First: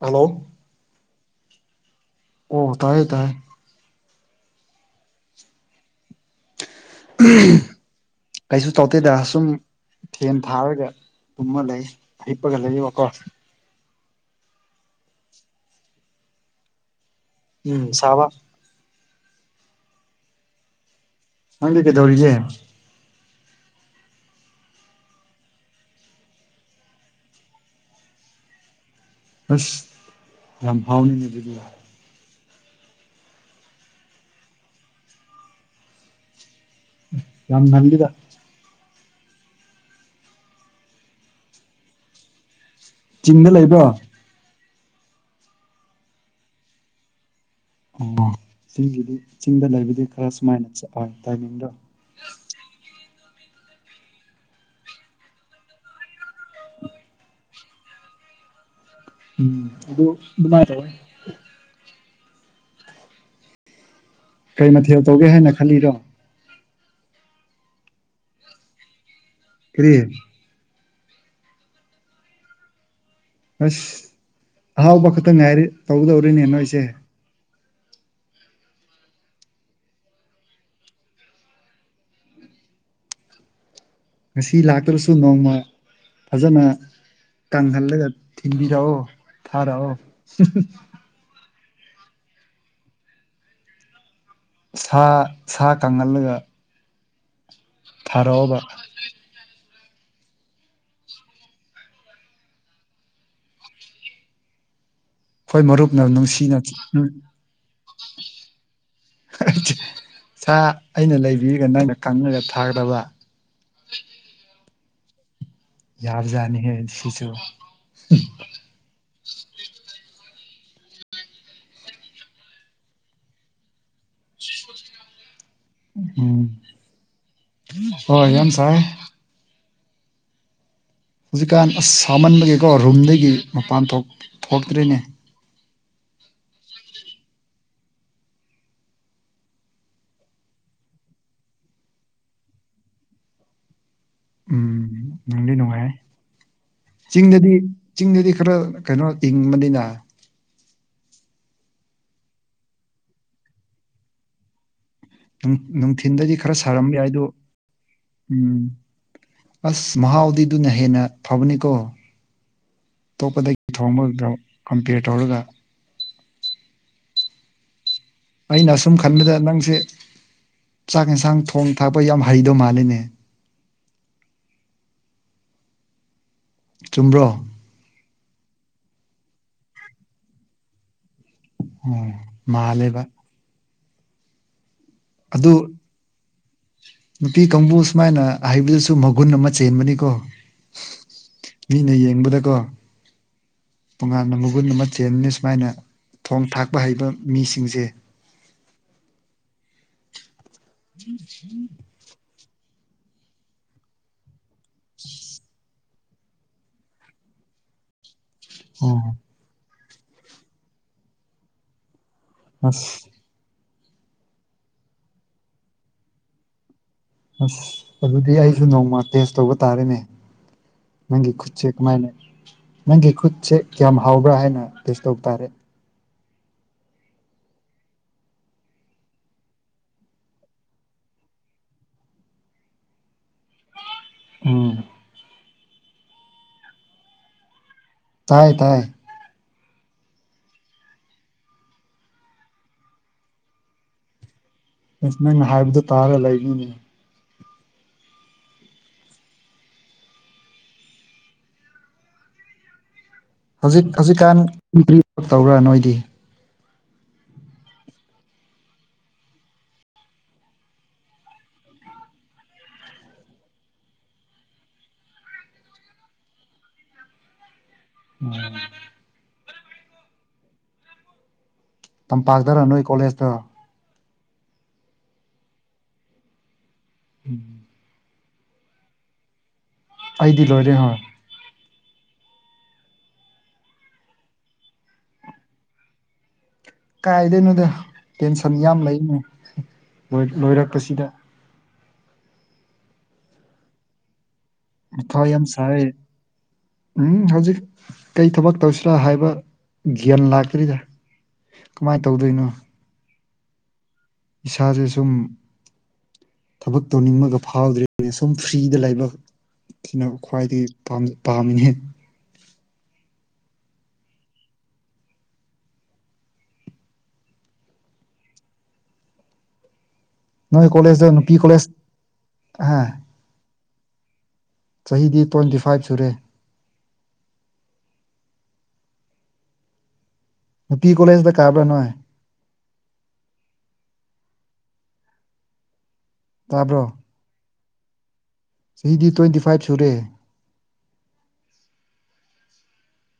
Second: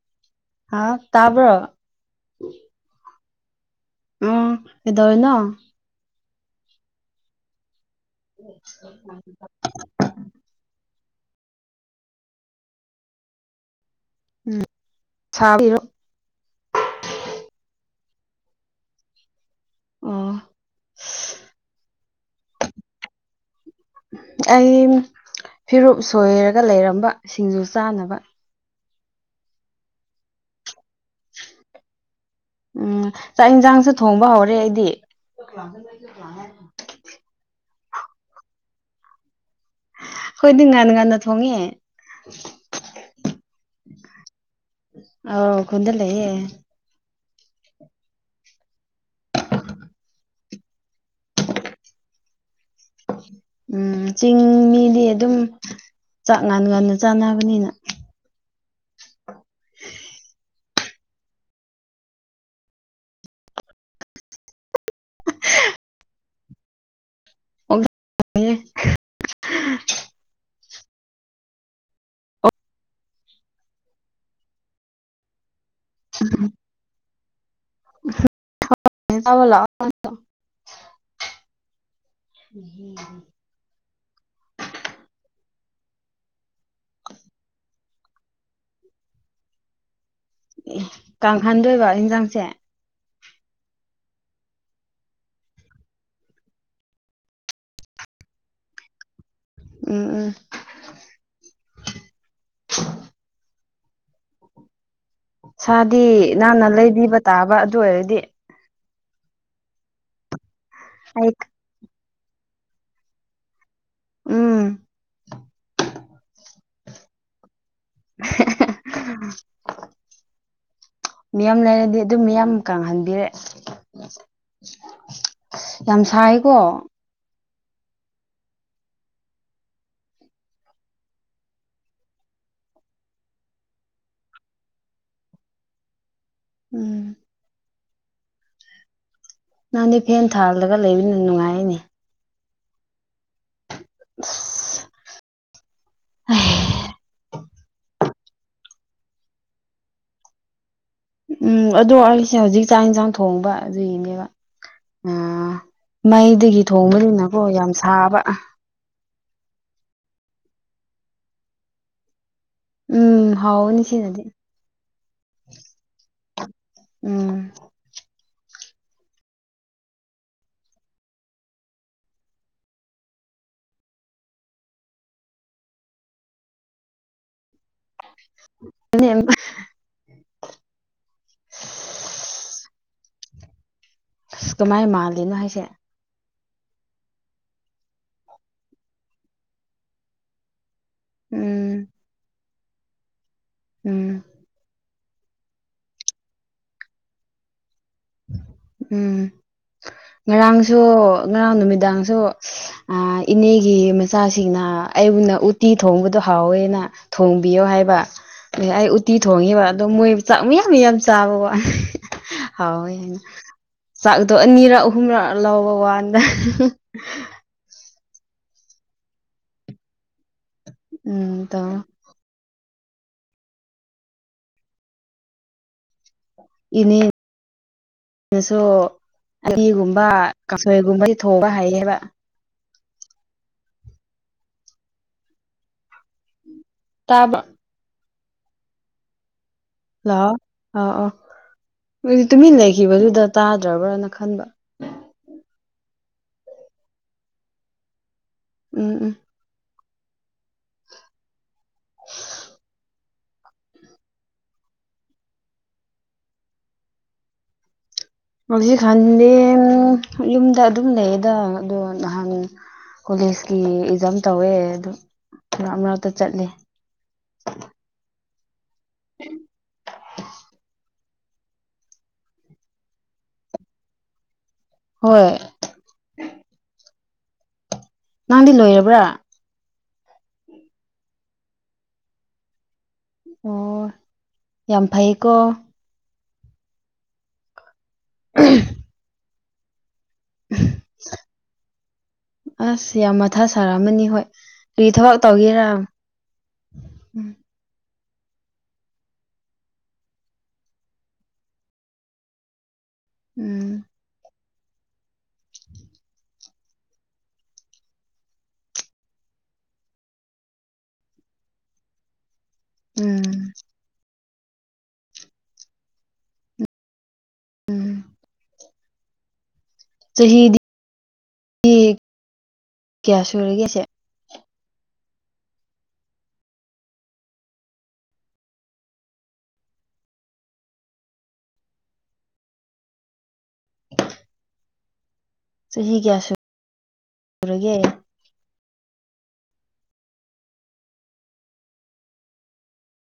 hello ꯍꯥ ꯇꯕ ꯑꯣ ꯇꯥꯏꯌꯦ ꯇꯥꯏ ꯎ ꯍꯗꯋꯅ ꯀꯩꯁꯨ ꯇꯧꯗꯦꯗ ꯁꯨꯝ ꯐꯦꯟ ꯊꯥꯔꯒ ꯇꯨꯝꯃ ꯂꯩ ꯂꯩ ꯏꯄꯒꯂ ꯏ ꯋꯥ ꯀꯣ ꯎꯝꯔꯣ ꯎꯝ ꯆꯕ ꯑꯣ ꯍꯪ ꯀꯗꯧꯔꯤꯒ ꯑꯩ ꯐꯤꯔꯨꯨꯞ ꯁꯣꯏꯔꯒ ꯂꯩꯔꯝꯕ ꯁꯤꯡꯖꯨ ꯆꯥꯅꯕ ꯑꯁ ꯌꯥꯝ ꯍꯥꯎꯅꯤꯅꯦ ꯑꯗꯨꯒꯤ ꯎꯝ ꯆꯥꯛ ꯌꯦꯟꯁꯥꯡꯁꯨ ꯊꯣꯡꯕ ꯍꯧꯔꯦ ꯑꯩꯗꯤ ꯌꯥꯝ ꯕꯤꯂꯗ ꯍꯣꯏꯗꯤ ꯉꯥꯟ ꯉꯟꯅ ꯊꯣꯡꯉꯦ ꯆꯤꯡꯗ ꯂꯩꯕ꯭ꯔꯣ ꯑ ꯈꯨꯟ ꯂꯩꯌꯦ ꯑꯣ ꯆꯤꯡꯒꯤꯗꯤ ꯆꯤꯡꯗ ꯂꯩꯕꯗꯤ ꯈꯔ ꯁꯨꯃꯥꯏꯅ ꯆꯠꯂꯣꯏ ꯇꯥꯏꯃꯤꯡꯗ ꯎꯝ ꯆꯤꯡ ꯃꯤꯗꯤ ꯑꯗꯨꯝ ꯆꯥꯛ ꯉꯥꯟ ꯉꯅ ꯆꯥꯅꯕꯅꯤꯅ ꯎꯝ ꯑꯗꯨ ꯑꯗꯨꯃꯥꯏ ꯇꯦ ꯀꯩ ꯃꯊꯦꯜ ꯇꯧꯒꯦ ꯍꯥꯏꯅ ꯈꯜꯂꯤꯔꯣ ꯑꯣ ꯀꯔꯤ ꯑꯁ ꯑꯍꯥꯎꯕ ꯈꯛꯇꯪ ꯉꯥꯏꯔꯤ ꯇꯧꯗꯧꯔꯤꯅꯦꯅ ꯑꯩꯁꯦ [unintelligible] ꯉꯁꯤ ꯂꯥꯛꯇ꯭ꯔꯁꯨ ꯅꯣꯡꯃ ꯐꯖꯅ ꯀꯪꯍꯜꯂꯒ ꯊꯤꯟꯕꯤꯔꯛꯑꯣ ꯊꯥꯔꯛꯑꯣ ꯀꯥꯡꯍꯟꯗꯣꯏꯕ ꯌꯦꯟꯁꯥꯡꯁꯦ ꯁꯥ ꯁꯥ ꯀꯪꯍꯜꯂꯒ ꯊꯔꯣ ꯎꯝ ꯎꯝ ꯑꯩꯈꯣꯏ ꯃꯔꯨꯞꯅ ꯁꯥꯗꯤ ꯅꯨꯡꯁꯤꯅ ꯅꯍꯟꯅ ꯂꯩꯕꯤꯕ ꯇꯥꯕ ꯑꯗꯨ ꯑꯣꯏꯔꯗꯤ ꯁꯥ ꯑꯩꯅ ꯑꯩ ꯂꯩꯕꯤꯔꯒ ꯅꯪꯅ ꯀꯪꯉꯒ ꯊꯥꯒꯗꯕ ꯎꯝ ꯌꯥꯔꯖꯅꯤ ꯍꯦ ꯁꯤꯁꯨ ꯎꯝ ꯃꯤꯌꯥꯝ ꯂꯩꯔꯗꯤ ꯑꯗꯨꯝ ꯃꯤꯌꯥꯝ ꯀꯪꯍꯟꯕꯤꯔꯦ ꯌꯥꯝ ꯎꯝ ꯁꯥꯏꯀꯣ ꯍꯣꯏ ꯌꯦꯟꯁꯥꯏ ꯍꯧꯖꯤꯛꯀꯥꯟ ꯑꯁ ꯁꯥꯃꯟꯕꯒꯤꯀꯣ ꯔꯨꯝꯗꯒꯤ ꯃꯄꯥꯟ ꯊꯣꯛ ꯊꯣꯛꯇ꯭ꯔꯤꯅꯦ ꯎꯝ ꯅꯪꯅꯦ ꯐꯦꯟ ꯊꯥꯜꯂꯒ ꯂꯩꯕꯅ ꯅꯨꯡꯉꯥꯏꯅꯦ ꯎꯝ ꯅꯪꯗꯤ ꯅꯨꯡꯉꯥꯏꯍꯦ ꯑꯁ ꯆꯤꯡꯗꯗꯤ ꯆꯤꯡꯗꯗꯤ ꯈꯔ ꯀꯩꯅꯣ ꯏꯤꯡꯕꯅꯤꯅ ꯎꯝ ꯑꯗꯣ ꯑꯩꯁꯦ ꯍꯧꯖꯤꯛ ꯆꯥꯛ ꯌꯦꯟꯁꯥꯡ ꯊꯣꯡꯕ ꯑꯗꯨꯒꯤꯅꯦꯕ ꯑ ꯅꯨꯡꯊꯤꯟꯗꯗꯤ ꯈꯔ ꯃꯩꯗꯒꯤ ꯁꯥꯔꯝꯕ ꯌꯥꯏ ꯑꯗꯨ ꯊꯣꯡꯕꯗꯨꯅꯀꯣ ꯌꯥꯝ ꯁꯥꯕ ꯎꯝ ꯑꯁ ꯃꯍꯥꯎꯥꯎꯗꯤꯤꯗꯨꯅ ꯍꯦꯟꯅ ꯐꯕꯅꯤꯀꯣ ꯎꯝ ꯑꯇꯣꯞꯄꯗꯒꯤ ꯍꯥꯎꯕꯅꯤ ꯁꯤꯅꯗꯤ ꯊꯣꯡꯕꯒ ꯀꯝꯄꯤꯌꯔ ꯇꯧꯔꯒ ꯎꯝ ꯑꯩꯅ ꯑꯁꯨꯝ ꯈꯟꯕꯗ ꯅꯪꯁꯦ ꯆꯥꯛ ꯌꯦꯟꯁꯥꯡ ꯊꯣꯡ ꯊꯥꯛꯄ ꯌꯥꯝ ꯍꯩꯗꯧ ꯃꯥꯜꯂꯤꯅꯦ ꯆꯨꯝꯕ꯭ꯔꯣ [unintelligible] ꯑꯣ ꯃꯥꯜꯂꯦꯕ ꯑꯁ ꯀꯃꯥꯏ ꯃꯥꯜꯂꯤꯅꯣ ꯑꯗꯨ ꯍꯥꯏꯁꯦ ꯅꯨꯄꯤ ꯀꯥꯡꯕꯨ ꯁꯨꯃꯥꯏꯅ ꯍꯩꯕꯗꯨꯁꯨ ꯃꯒꯨꯟ ꯑꯃ ꯆꯦꯟꯕꯅꯤꯀꯣ ꯎꯝ ꯃꯤꯅ ꯌꯦꯡꯕꯗꯀꯣ ꯎꯝ ꯇꯣꯉꯥꯟꯅ ꯃꯒꯨꯟ ꯑꯃ ꯆꯦꯟꯕꯅ ꯁꯨꯃꯥꯏꯅ ꯊꯣꯡ ꯊꯥꯛꯄ ꯍꯩꯕ ꯃꯤꯁꯤꯡꯁꯦ ꯎꯝ ꯉꯔꯥꯡꯁꯨ ꯉꯔꯥꯡ ꯅꯨꯃꯤꯗꯥꯡꯁꯨ ꯏꯅꯦꯒꯤ ꯃꯆꯥꯁꯤꯡꯅ ꯑꯩꯕꯨꯅ ꯎꯇꯤ ꯊꯣꯡꯕꯗꯣ ꯍꯥꯎꯋꯦꯅ ꯊꯣꯡꯕꯤꯌꯣ ꯍꯥꯏꯕ ꯑꯩ ꯑꯣ ꯎꯇꯤ ꯊꯣꯡꯉꯤꯕ ꯑꯣ ꯃꯣꯏ ꯃꯌꯥꯝ ꯌꯥꯝ ꯆꯥꯕ ꯋꯥꯠꯅꯤ ꯑꯁ ꯍꯥꯎꯏ ꯍꯥꯏꯅ ꯆꯥꯛꯗꯣ ꯑꯅꯤꯔꯛ ꯑꯍꯨꯝꯔꯛ ꯂꯧꯕ ꯋꯥꯗ ꯑꯁ ꯑꯗꯨꯗꯤ ꯑꯩꯁꯨ ꯅꯣꯡꯃ ꯇꯦꯁ ꯇꯧꯕ ꯇꯥꯔꯦꯅꯦ ꯅꯪꯒꯤ ꯎꯝ ꯈꯨꯠꯁꯦ ꯇꯧ ꯀꯃꯥꯏꯅ ꯅꯪꯒꯤ ꯈꯨꯠꯁꯦ ꯀꯌꯥꯝ ꯍꯥꯎꯕ꯭ꯔꯥ ꯍꯥꯏꯅ ꯇꯦꯁ ꯇꯧꯕ ꯇꯥꯔꯦ ꯏꯅꯦ ꯑꯩꯅꯁꯨ ꯑꯅꯤꯒꯨꯝꯕ ꯀꯥꯁꯣꯏꯒꯨꯝꯕ ꯊꯣꯡꯕ ꯍꯩꯌꯦꯕ ꯎꯝ ꯇꯥꯕ ꯇꯥꯏ ꯇꯥꯏ ꯍꯜꯂꯣꯑꯣ ꯑꯥ ꯑ ꯑꯗꯨꯗꯤ ꯇꯨꯃꯤꯟ ꯂꯩꯈꯤꯕꯗꯨꯗ ꯇꯥꯗ꯭ꯔꯕ꯭ꯔꯅ ꯈꯟꯕ ꯑꯁ ꯅꯪꯅ ꯍꯥꯏꯕꯗꯨꯣ ꯇꯥꯔ ꯂꯩꯒꯅꯦ ꯎꯝ ꯎꯝ [inaudible] ꯍꯧꯖꯤꯛ ꯍꯧꯖꯤꯛꯀꯥꯟ ꯇꯧꯕ꯭ꯔꯥ ꯅꯣꯏꯗꯤ ꯍꯧꯖꯤꯛ ꯈꯥꯟꯗ ꯌꯨꯝꯗ ꯑꯗꯨꯝ ꯂꯩꯌꯦꯗ ꯑꯗꯣ ꯅꯍꯥꯟ ꯀꯣꯂꯦꯖꯀꯤ ꯑꯦꯛꯖꯥꯝ ꯇꯧꯋꯦ ꯑꯗꯨ ꯃꯅꯥꯛꯇ ꯆꯠꯂꯦ [inaudible] ꯎꯝ ꯇꯝꯄꯥꯛꯇꯔ ꯅꯣꯏ ꯀꯣꯂꯦꯖꯇ ꯍꯣꯏ ꯎꯝ ꯅꯪꯗꯤ ꯂꯣꯏꯔꯕ꯭ꯔꯥ ꯑꯩꯗꯤ ꯂꯣꯏꯔꯦ ꯍꯣꯏ ꯑꯣ ꯌꯥꯝ ꯐꯩꯀꯣ ꯀꯥꯏꯗꯣꯏꯅꯣꯗ ꯇꯦꯟꯁꯟ ꯌꯥꯝ ꯂꯩꯅꯦ ꯂꯣꯏꯔꯛꯄꯁꯤꯗ ꯑꯁ ꯌꯥꯝ ꯃꯊꯥ ꯁꯥꯔꯛꯑꯃ ꯍꯣꯏ ꯀꯔꯤ ꯊꯕꯛ ꯀꯥꯎ ꯌꯥꯝ ꯇꯧꯒꯦꯔꯥ ꯁꯥꯏ ꯎꯝ ꯍꯧꯖꯤꯛ ꯀꯩ ꯊꯕꯛ ꯇꯧꯁꯤꯔꯥ ꯍꯥꯏꯕ ꯒ꯭ꯌꯥꯟ ꯂꯥꯛꯀ꯭ꯔꯤꯗ ꯀꯃꯥꯏꯅ ꯇꯧꯗꯣꯏꯅꯣ ꯎꯝ ꯏꯁꯥꯁꯦ ꯁꯨꯝ ꯊꯕꯛ ꯇꯧꯅꯤꯡꯕꯒ ꯐꯥꯎꯗ꯭ꯔꯤꯕꯅꯦ ꯁꯨꯝ ꯐ꯭ꯔꯤꯗ ꯂꯥꯏꯕꯛ ꯁꯤꯅ ꯈ꯭ꯋꯥꯏꯗꯒꯤ ꯄꯥꯝꯃꯤꯅꯦ ꯎꯝ ꯎꯝ ꯆꯍꯤꯗꯤ ꯅꯣꯏ ꯀꯂꯦꯖꯗ ꯅꯨꯄꯤ ꯀꯂꯦꯖ ꯑ ꯀꯌꯥ ꯁꯨꯔꯒꯦ ꯁꯦ ꯆꯍꯤꯗꯤ ꯇ꯭ꯋꯦꯟꯇꯤ ꯐꯥꯏꯚ ꯁꯨꯔꯦ ꯀ ꯀꯁꯗ ꯀꯥꯕꯔ ꯅꯣꯏ [inaudible] ꯆꯍꯤ ꯀꯌꯥ ꯀꯥꯕ꯭ꯔꯣ ꯁꯨꯔꯒꯦ ꯑꯩ ꯏꯤꯗꯤ ꯇ꯭ꯋꯦꯟꯇꯤ ꯐꯥꯏꯚ ꯁꯨꯔꯦ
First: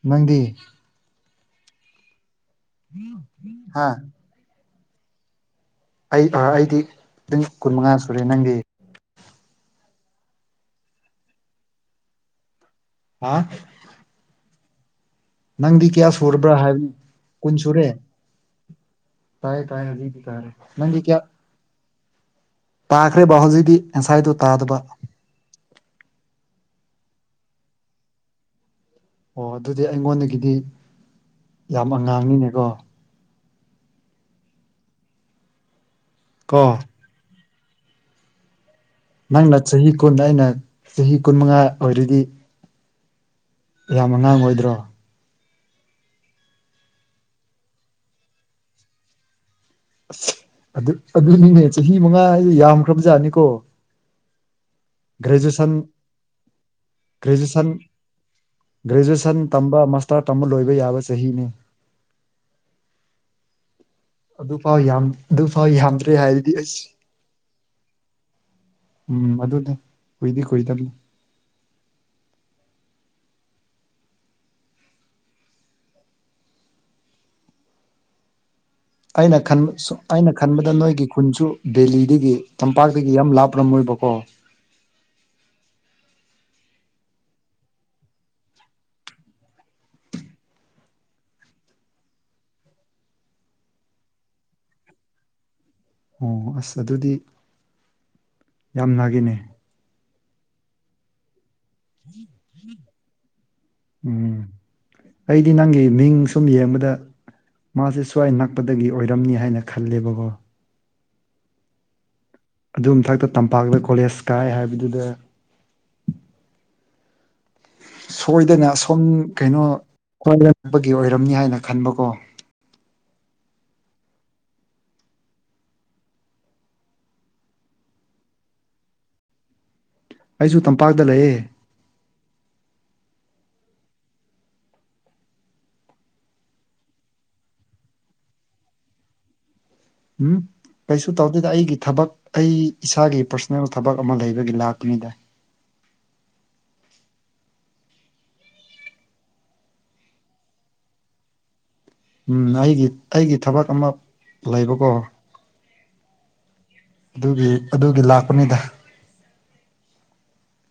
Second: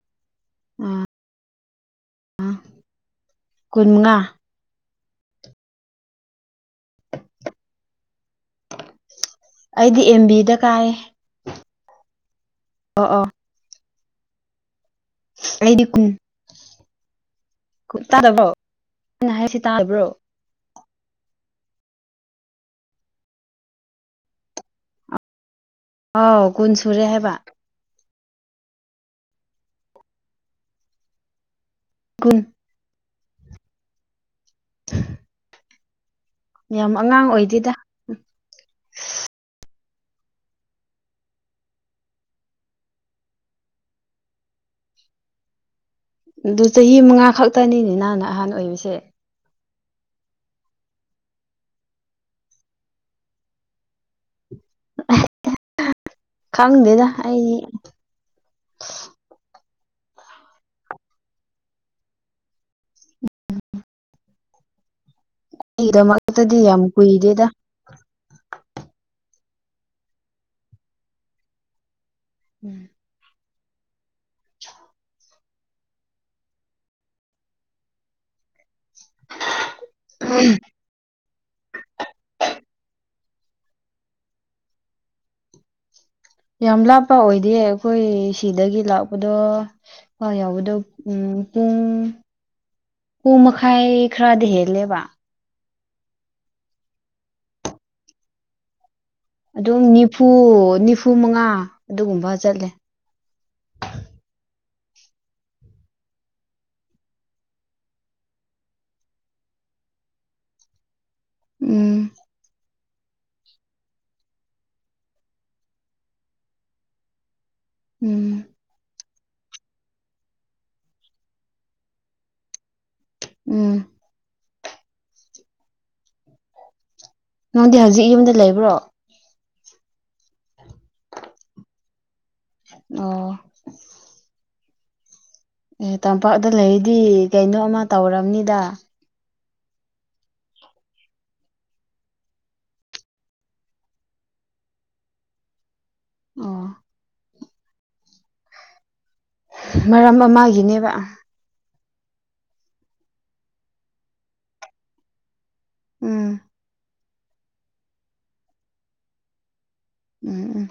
ꯅꯪꯗꯤ ꯑꯥ ꯎꯝ ꯀꯨꯟꯃꯉꯥ ꯑꯩ ꯑꯩꯗꯤ ꯄꯨꯡ ꯀꯨꯟꯃꯉꯥ ꯁꯨꯔꯦ ꯅꯪꯒꯤ ꯑꯩꯗꯤ ꯑꯦꯝꯕꯤꯗ ꯀꯥꯏ ꯑꯣ ꯑꯣ ꯍꯥ ꯑꯩꯗꯤ ꯅꯪꯗꯤ ꯀꯨꯟ ꯀꯌꯥ ꯁꯨꯔꯕ꯭ꯔꯥ ꯍꯥꯏꯕꯅꯤ ꯀꯨꯟ ꯁꯨꯔꯦ ꯇꯥꯗꯕ꯭ꯔꯣ ꯑꯩꯅ ꯍꯥꯏꯁꯤ ꯇꯌꯦ ꯇꯥꯌꯦ ꯇꯥꯗꯕ꯭ꯔꯣ ꯍꯧꯖꯤꯗꯤ ꯇꯥꯔꯦ ꯅ ꯀꯌꯥ ꯇꯥꯈ꯭ꯔꯦ ꯕꯥꯍꯣꯖꯤꯗꯤ ꯉꯁꯥꯏꯗꯨ ꯇꯥꯗꯕ ꯑꯥꯎꯒꯨꯟ ꯁꯨꯔꯦ ꯍꯥꯏꯕ ꯑꯣ ꯑꯗꯨꯗꯤ ꯑꯩꯉꯣꯟꯗꯒꯤꯗꯤ ꯌꯥꯝ ꯀꯨꯟ ꯑꯉꯥꯡꯅꯤꯅꯦꯀꯣ ꯀꯣ ꯌꯥꯝ ꯑꯉꯥꯡ ꯑꯣꯏꯗꯦꯗ ꯅꯪꯅ ꯆꯍꯤ ꯀꯨꯟ ꯑꯩꯅ ꯆꯍꯤ ꯀꯨꯟ ꯃꯉꯥ ꯑꯣꯏꯔꯗꯤ ꯌꯥꯝ ꯑꯉꯥꯡ ꯑꯣꯏꯗ꯭ꯔꯣ ꯑꯗꯨ ꯆꯍꯤ ꯃꯉꯥ ꯈꯛꯇꯅꯤꯅꯤ ꯅꯍꯥꯟꯅ ꯑꯍꯥꯟ ꯑꯣꯏꯕꯁꯦ ꯑꯁ ꯑꯗꯨ ꯑꯗꯨꯅꯤꯅꯦ ꯆꯍꯤ ꯃꯉꯥ ꯌꯥꯝꯈ꯭ꯔꯕꯖꯥꯠꯅꯤꯀꯣ ꯒ꯭ꯔꯦꯖꯨꯋꯁꯟ ꯈꯪꯗꯦꯗ ꯑꯩ ꯭ꯔꯦꯖꯨꯌꯦꯁꯟ ꯒ꯭ꯔꯦꯖꯨꯌꯦꯦꯁꯟ ꯇꯝ ꯃꯁꯇꯥ ꯇꯝꯕ ꯂꯣꯏꯕ ꯌꯥꯕ ꯆꯍꯤꯅꯤ ꯑꯗꯨꯐꯥꯎ ꯌꯥꯝ ꯑꯗꯨ ꯐꯥꯎ ꯌꯥꯝꯗ꯭ꯔꯦ ꯍꯥꯏꯔꯗꯤ ꯑꯩꯒꯤꯗꯃꯛꯇꯗꯤ ꯌꯥꯝ ꯑꯩꯁ ꯀꯨꯏꯗꯦꯗ ꯎꯝ ꯑꯗꯨ ꯑꯣꯏꯣꯏꯗꯤ ꯀꯣꯏ ꯇꯅꯤ ꯎꯝ ꯑꯩꯅ ꯈꯟꯕ ꯁ ꯑꯩꯅ ꯈꯟꯕꯗ ꯅꯣꯏꯒꯤ ꯈꯨꯟꯁꯨ ꯕꯦꯂꯤꯗꯒꯤ ꯇꯝꯄꯥꯛꯇ ꯌꯥꯝ ꯂꯥꯞꯔꯝꯃꯣꯏꯕꯀꯣ ꯌꯥꯝ ꯂꯥꯞꯄ ꯑꯣꯏꯗꯦ ꯑꯩꯈꯣꯏ ꯁꯤꯗꯒꯤ ꯂꯥꯛꯄꯗꯣ ꯊ ꯌꯥꯎꯕꯗꯣ ꯎꯝ ꯄꯨꯡ ꯄꯨꯡ ꯃꯈꯥꯏ ꯈꯔꯗꯤ ꯍꯦꯜꯂꯦꯕ ꯑꯣ ꯑꯁ ꯑꯗꯨꯗꯤ ꯌꯥꯝ ꯦ ꯑꯗꯨꯝ ꯅꯤꯐꯨ ꯅꯤꯐꯨ ꯃꯉꯥ ꯑꯗꯨꯒꯨꯝꯕ ꯆꯠꯂꯦ ꯎꯝ ꯑꯩꯗꯤ ꯅꯪꯒꯤ ꯃꯤꯡ ꯁꯨꯝ ꯌꯦꯡꯕꯗ ꯃꯥꯁꯦ ꯁ꯭ꯋꯥꯏ ꯅꯛꯄꯗꯒꯤ ꯑꯣꯏꯔꯝꯅꯤ ꯍꯥꯏꯅ ꯈꯜꯂꯦꯕꯀꯣ ꯎꯝ ꯑꯗꯨ ꯃꯊꯛꯇ ꯇꯝꯄꯥꯛꯇ ꯀꯣꯂꯦꯖ ꯀꯥꯏ ꯍꯥꯏꯕꯗꯨꯗ ꯎꯝ ꯁꯣꯏꯗꯅ ꯑꯁꯣꯝ ꯀꯩꯅꯣ ꯈ꯭ꯏꯔꯝꯕꯒꯤ ꯑꯣꯏꯔꯝꯅꯤ ꯍꯥꯏꯅ ꯈꯟꯕꯀꯣ ꯎꯝ ꯅꯪꯗꯤ ꯍꯧꯖꯤꯛ ꯌꯨꯝꯗ ꯂꯩꯕ꯭ꯔꯣ ꯑꯩꯁꯨ ꯇꯝꯄꯥꯛꯇ ꯂꯩꯑꯦ ꯑꯣ ꯑꯦ ꯇꯝꯄꯥꯛꯇ ꯂꯩꯔꯗꯤ ꯀꯩꯅꯣꯃ ꯇꯧꯝꯅꯤꯗ ꯎꯝ ꯀꯩꯁꯨ ꯇꯧꯗꯣꯏꯗ ꯑꯩꯒꯤ ꯊꯕꯛ ꯑꯩ ꯏꯁꯥꯒꯤ ꯄꯔꯁꯣꯅꯦꯜ ꯊꯕꯛ ꯑꯃ ꯂꯩꯕꯒꯤ ꯂꯥꯛꯄꯅꯤꯗ ꯑ ꯃꯔꯝ ꯑꯃꯒꯤꯅꯦꯕ ꯎꯝ ꯑꯩꯒꯤ ꯑꯩꯒꯤ ꯊꯕꯛ ꯑꯃ ꯂꯩꯕꯀꯣ ꯎꯝ ꯑꯗꯨꯒꯤ ꯑꯗꯨꯒꯤ ꯂꯥꯛꯄꯅꯤꯗ ꯎꯝ ꯎꯝ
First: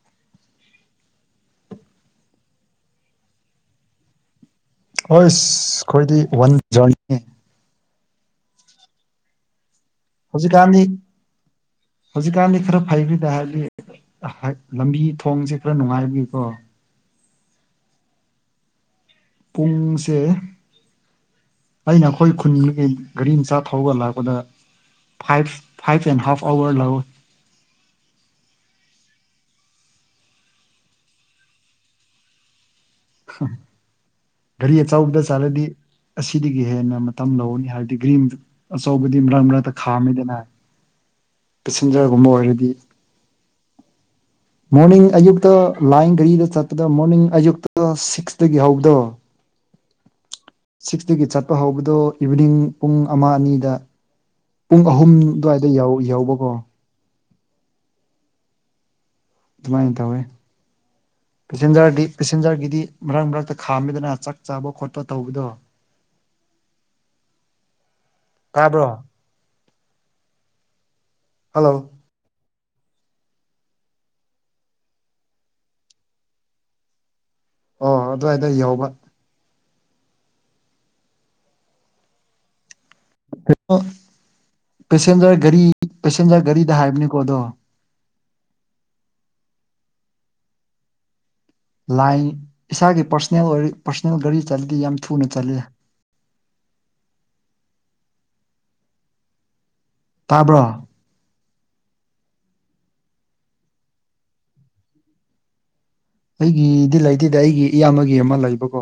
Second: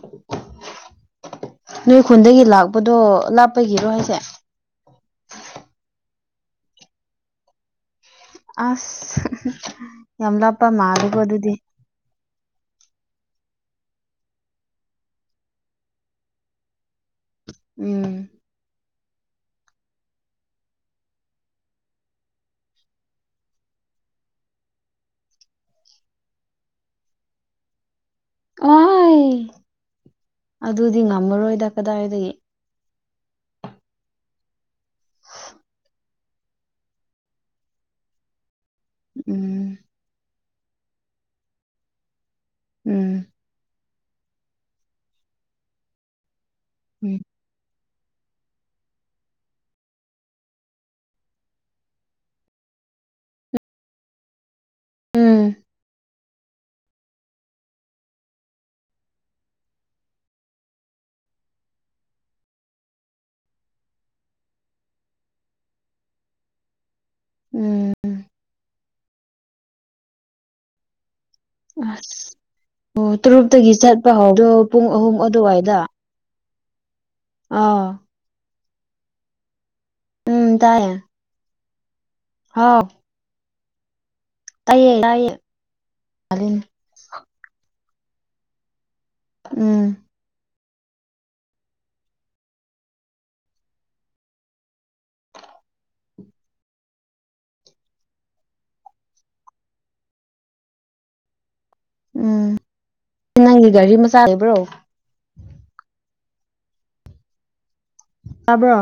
ꯅꯣꯏ ꯈꯨꯟꯗꯒꯤ ꯂꯥꯛꯄꯗꯣ ꯂꯥꯞꯄꯒꯤꯔꯣ ꯍꯥꯏꯁꯦ ꯍꯣꯏ ꯑꯩꯈꯣꯏꯗꯤ ꯋꯥꯟ ꯖꯔꯅꯤ ꯑꯁ ꯌꯥꯝ ꯂꯥꯞꯄ ꯍꯧꯖꯤꯛꯀꯥꯟꯗꯤ ꯃꯥꯜꯂꯦꯀꯣ ꯑꯗꯨꯗꯤ ꯍꯧꯖꯤꯛꯀꯥꯟꯗꯤ ꯈꯔ ꯐꯩꯕꯤꯗꯍꯜꯂꯤ ꯂꯝꯕꯤ ꯊꯣꯡꯁꯦ ꯈꯔ ꯅꯨꯡꯉꯥꯏꯕꯒꯤꯀꯣ ꯎꯝ ꯄꯨꯡꯁꯦ ꯑꯩꯅ ꯑꯩꯈꯣꯏ ꯈꯨꯟꯒꯤ ꯒꯥꯔꯤ ꯃꯆꯥ ꯊꯧꯔꯒ ꯂꯥꯛꯄꯗ ꯐꯥꯏꯚ ꯐꯥꯏꯚ ꯑꯦꯟ ꯍ ꯍꯥꯐ ꯑꯋꯥꯔ ꯂꯥꯛꯑꯣ [inaudible] [unintelligible] ꯋꯥꯍꯥꯏ ꯑꯗꯨꯗꯤ ꯉꯝꯃꯔꯣꯏꯗ ꯀꯗꯥꯏꯗꯒꯤ ꯒꯥꯔꯤ ꯑꯆꯥꯎꯕꯗ ꯆꯥꯂꯗꯤ ꯑꯁꯤꯗꯒꯤ ꯍꯦꯟꯅ ꯃꯇꯝ ꯂꯧꯅꯤ ꯍꯥꯏꯕꯗꯤ ꯒ꯭ꯔꯤꯟ ꯑꯆꯧꯕꯗꯤ ꯃꯔꯛ ꯃꯔꯛꯇ ꯎꯝ ꯈꯥꯝꯃꯤꯗꯅ ꯄꯦꯁꯦꯟꯖꯔꯒꯨꯝꯕ ꯑꯣꯏꯔꯗꯤ ꯎꯝ ꯃꯣꯔꯅꯤꯡ ꯑꯌꯨꯛꯇ ꯂꯥꯏꯟ ꯘꯔꯤꯗ ꯆꯠꯄꯗ ꯎꯝ ꯃꯣꯔꯅꯤꯡ ꯑꯌꯨꯛꯇ ꯀ꯭ꯂꯥꯁ ꯁꯤꯛꯁꯇꯒꯤ ꯍꯧꯗꯣ ꯁꯤꯛꯁꯇꯒꯤ ꯆꯠꯄ ꯍꯧꯕꯗꯣ ꯏꯚꯤꯅꯤꯡ ꯄꯨꯡ ꯑꯃ ꯑꯅꯤꯗ ꯄꯨꯡ ꯑꯍꯨꯝ ꯎꯝ ꯑꯗꯨꯋꯥꯏꯗ ꯌꯥꯎꯕꯀꯣ ꯑꯗꯨꯃꯥꯏꯅ ꯇꯧꯋꯦ [unintelligible] ꯄꯦꯁꯦꯟꯖꯔꯗꯤ ꯄꯦꯁꯦꯟꯖꯔꯒꯤꯗꯤ ꯃꯔꯛ ꯃꯔꯛꯇ ꯈꯥꯝꯃꯤꯗꯅ ꯆꯥꯛ ꯆꯥꯕ ꯈꯣꯠꯄ ꯇꯧꯕꯗꯣ [unintelligible] ꯎꯝ ꯇꯥꯕ꯭ꯔꯣ ꯍꯜꯂꯣ ꯑꯁ ꯑꯣ ꯇꯔꯨꯛꯇꯒꯤ ꯆꯠꯄ ꯍꯧꯗꯣ ꯄꯨꯡ ꯑꯍꯨꯝ ꯑꯗꯨꯋꯥꯏꯗ ꯑꯥ ꯑꯣ ꯑꯗꯨꯋꯥꯏꯗ ꯌꯎꯧꯕ ꯎꯝ ꯇꯥꯏꯦ ꯍꯥꯥꯎ ꯀꯩꯅꯣ ꯇꯥꯏꯌꯦ ꯄꯦꯁꯦꯟꯖꯔ ꯒꯥꯔꯤ ꯄꯦꯁꯦꯟꯖꯔ ꯒꯥꯔꯤꯗ ꯍꯥꯏꯕꯅꯤ ꯀꯣꯗꯣ ꯎꯝ ꯂꯥꯏꯟ ꯏꯁꯥꯒꯤ ꯄꯔꯁꯣꯅꯦꯜ ꯑꯣꯏ ꯄꯔꯁꯣꯅꯦꯜ ꯒꯥꯔꯤ ꯆꯠꯗꯤ ꯌꯥꯝ ꯊꯨꯅ ꯆꯠꯂ ꯎꯝ ꯇꯥꯕ꯭ꯔꯣ ꯎꯝ ꯅꯪꯒꯤ ꯒꯥꯔꯤ ꯃꯆꯥ ꯂꯩꯕ꯭ꯔꯣ ꯑꯩꯒꯤꯗꯤ ꯂꯩꯇꯦꯗ ꯑꯩꯒꯤ ꯏꯌꯥꯝꯕꯒꯤ ꯑꯃ ꯇꯥꯕ꯭ꯔꯣ ꯂꯩꯕꯀꯣ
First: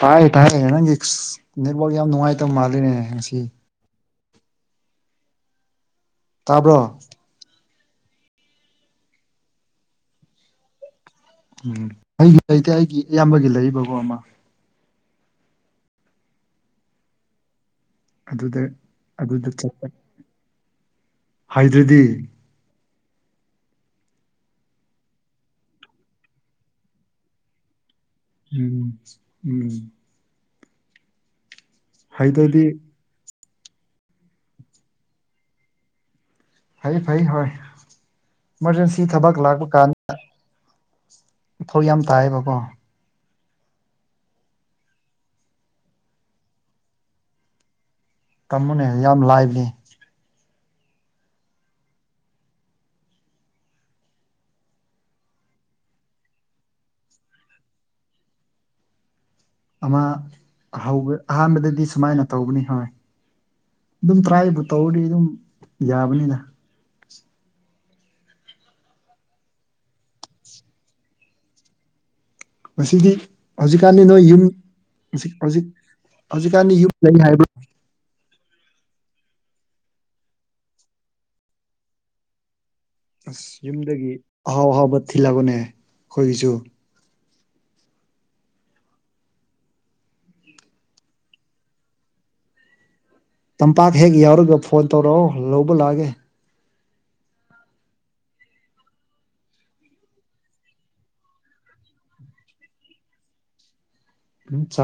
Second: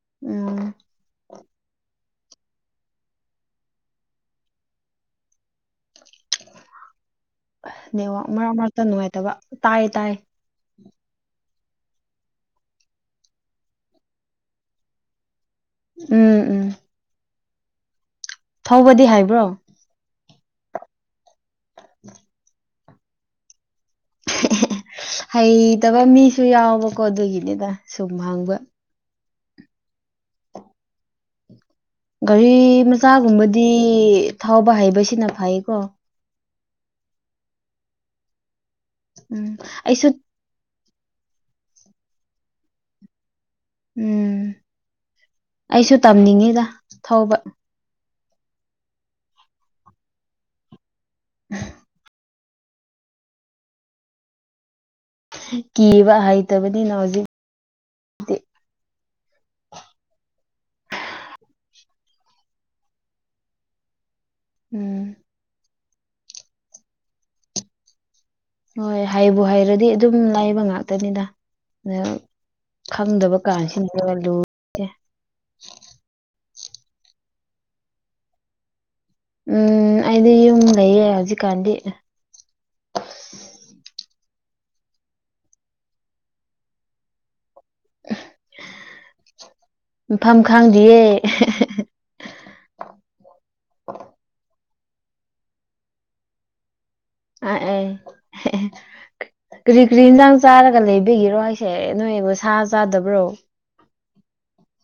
ꯇꯥꯏ ꯇꯌꯦ ꯎꯝ ꯅꯪ ꯅꯣꯜ ꯌꯥꯝ ꯅꯨꯡꯉꯥꯏꯇꯕ ꯃꯥꯜꯂꯤꯅꯦ ꯉꯁꯤ ꯇꯥꯕ꯭ꯔꯣ ꯅ ꯃꯔꯛ ꯃꯔꯛꯇ ꯅꯨꯡꯉꯥꯏꯇꯕ ꯇꯥꯏ ꯇꯥꯏ ꯎꯝ ꯑꯩꯒꯤ ꯂꯩꯇꯦ ꯑꯩꯒꯤ ꯏꯌꯥꯝꯕꯒꯤ ꯂꯩꯔꯤꯕꯒꯣ ꯑꯃ ꯎꯝ ꯎꯝ ꯑꯗꯨꯗ ꯊꯧꯕꯗꯤ ꯍꯩꯕ꯭ꯔꯣ ꯑꯗꯨꯗ ꯆꯠꯄ ꯍꯥꯏꯗ꯭ꯔꯗꯤ ꯍꯩꯇꯕ ꯃꯤꯁꯨ ꯌꯥꯎꯕꯀꯣ ꯑꯗꯨꯒꯤꯅꯤꯗ ꯁꯨꯝ ꯍꯥꯡꯕ ꯎꯝ ꯎꯝ ꯒꯥꯔꯤ ꯍꯩꯇ꯭ꯔꯗꯤ ꯃꯆꯥꯒꯨꯝꯕꯗꯤ ꯊꯥꯎꯕ ꯍꯩꯕꯁꯤꯅ ꯐꯩꯀꯣ ꯐꯩ ꯐꯩ ꯍꯣꯏ ꯏꯃꯥꯔꯖꯦꯟꯁꯤ ꯊꯕꯛ ꯎꯝ ꯂꯥꯛꯄ ꯑꯩꯁꯨ ꯀꯥꯟꯗ ꯐꯧ ꯌꯥꯝ ꯇꯥꯏꯌꯦꯕꯀꯣ ꯎꯝ ꯑꯩꯁꯨ ꯇꯝꯅꯤꯡꯉꯤꯗ ꯊꯧꯕ ꯇꯃꯣꯅꯦ ꯌꯥꯝ ꯂꯥꯏꯕꯅꯦ ꯎ ꯀꯤꯕ ꯍꯩꯇꯕꯅꯤ ꯅꯎꯖꯤ ꯑꯃ ꯑꯍꯥꯟꯕꯗꯗꯤ ꯁꯨꯃꯥꯏꯅ ꯇꯧꯕꯅꯤ ꯍꯣꯏ ꯑꯗꯨꯝ ꯇ꯭ꯔꯥꯏꯕꯨ ꯇꯧꯗꯤ ꯎꯝ ꯑꯗꯨꯝ ꯌꯥꯕꯅꯤꯅ ꯍꯣꯏ ꯍꯥꯏꯕꯨ ꯍꯥꯏꯔꯗꯤ ꯑꯗꯨꯝ ꯂꯥꯏꯕ ꯉꯥꯛꯇꯅꯤꯅ ꯑ ꯃꯁꯤꯗꯤ ꯍꯧꯖꯤꯛꯀꯥꯟꯗꯤ ꯅꯣꯏ ꯌꯨꯝ ꯍꯧꯖꯤꯛ ꯍꯧꯖꯤꯛ ꯆꯅꯤ ꯌꯨꯝ ꯂꯩ ꯍꯥꯏꯕ ꯎꯝ ꯑꯩꯗꯤ ꯌꯨꯝ ꯂꯩꯌꯦ ꯍꯧꯖꯤꯛꯀꯥꯟꯗꯤ ꯑꯁ ꯌꯨꯝꯗꯒꯤ ꯑꯍꯥꯎ ꯑꯍꯥꯎꯕ ꯊꯤꯜꯂꯛꯕꯅꯦ ꯑꯩꯈꯣꯏꯒꯤꯁꯨ [unintelligible] ꯃꯐꯝꯐꯝ ꯈꯪꯗꯤ꯭ꯌꯦ ꯇꯝꯄꯥꯛ ꯍꯦꯛ ꯌꯥꯎꯔꯒ ꯐꯣꯟ ꯇꯧꯔꯛꯑꯣ ꯂꯧꯕ ꯂꯥꯛꯑꯒꯦ ꯑ ꯑꯦ ꯀꯔꯤ ꯀꯔꯤ ꯌꯦꯟꯁꯥꯡ ꯆꯥꯔꯒ ꯂꯩꯕꯤꯒꯤꯔꯣ ꯑꯩꯁꯦ ꯅꯣꯏꯕꯨ ꯁꯥ ꯆꯥꯗꯕ꯭ꯔꯣ ꯎꯝ ꯆ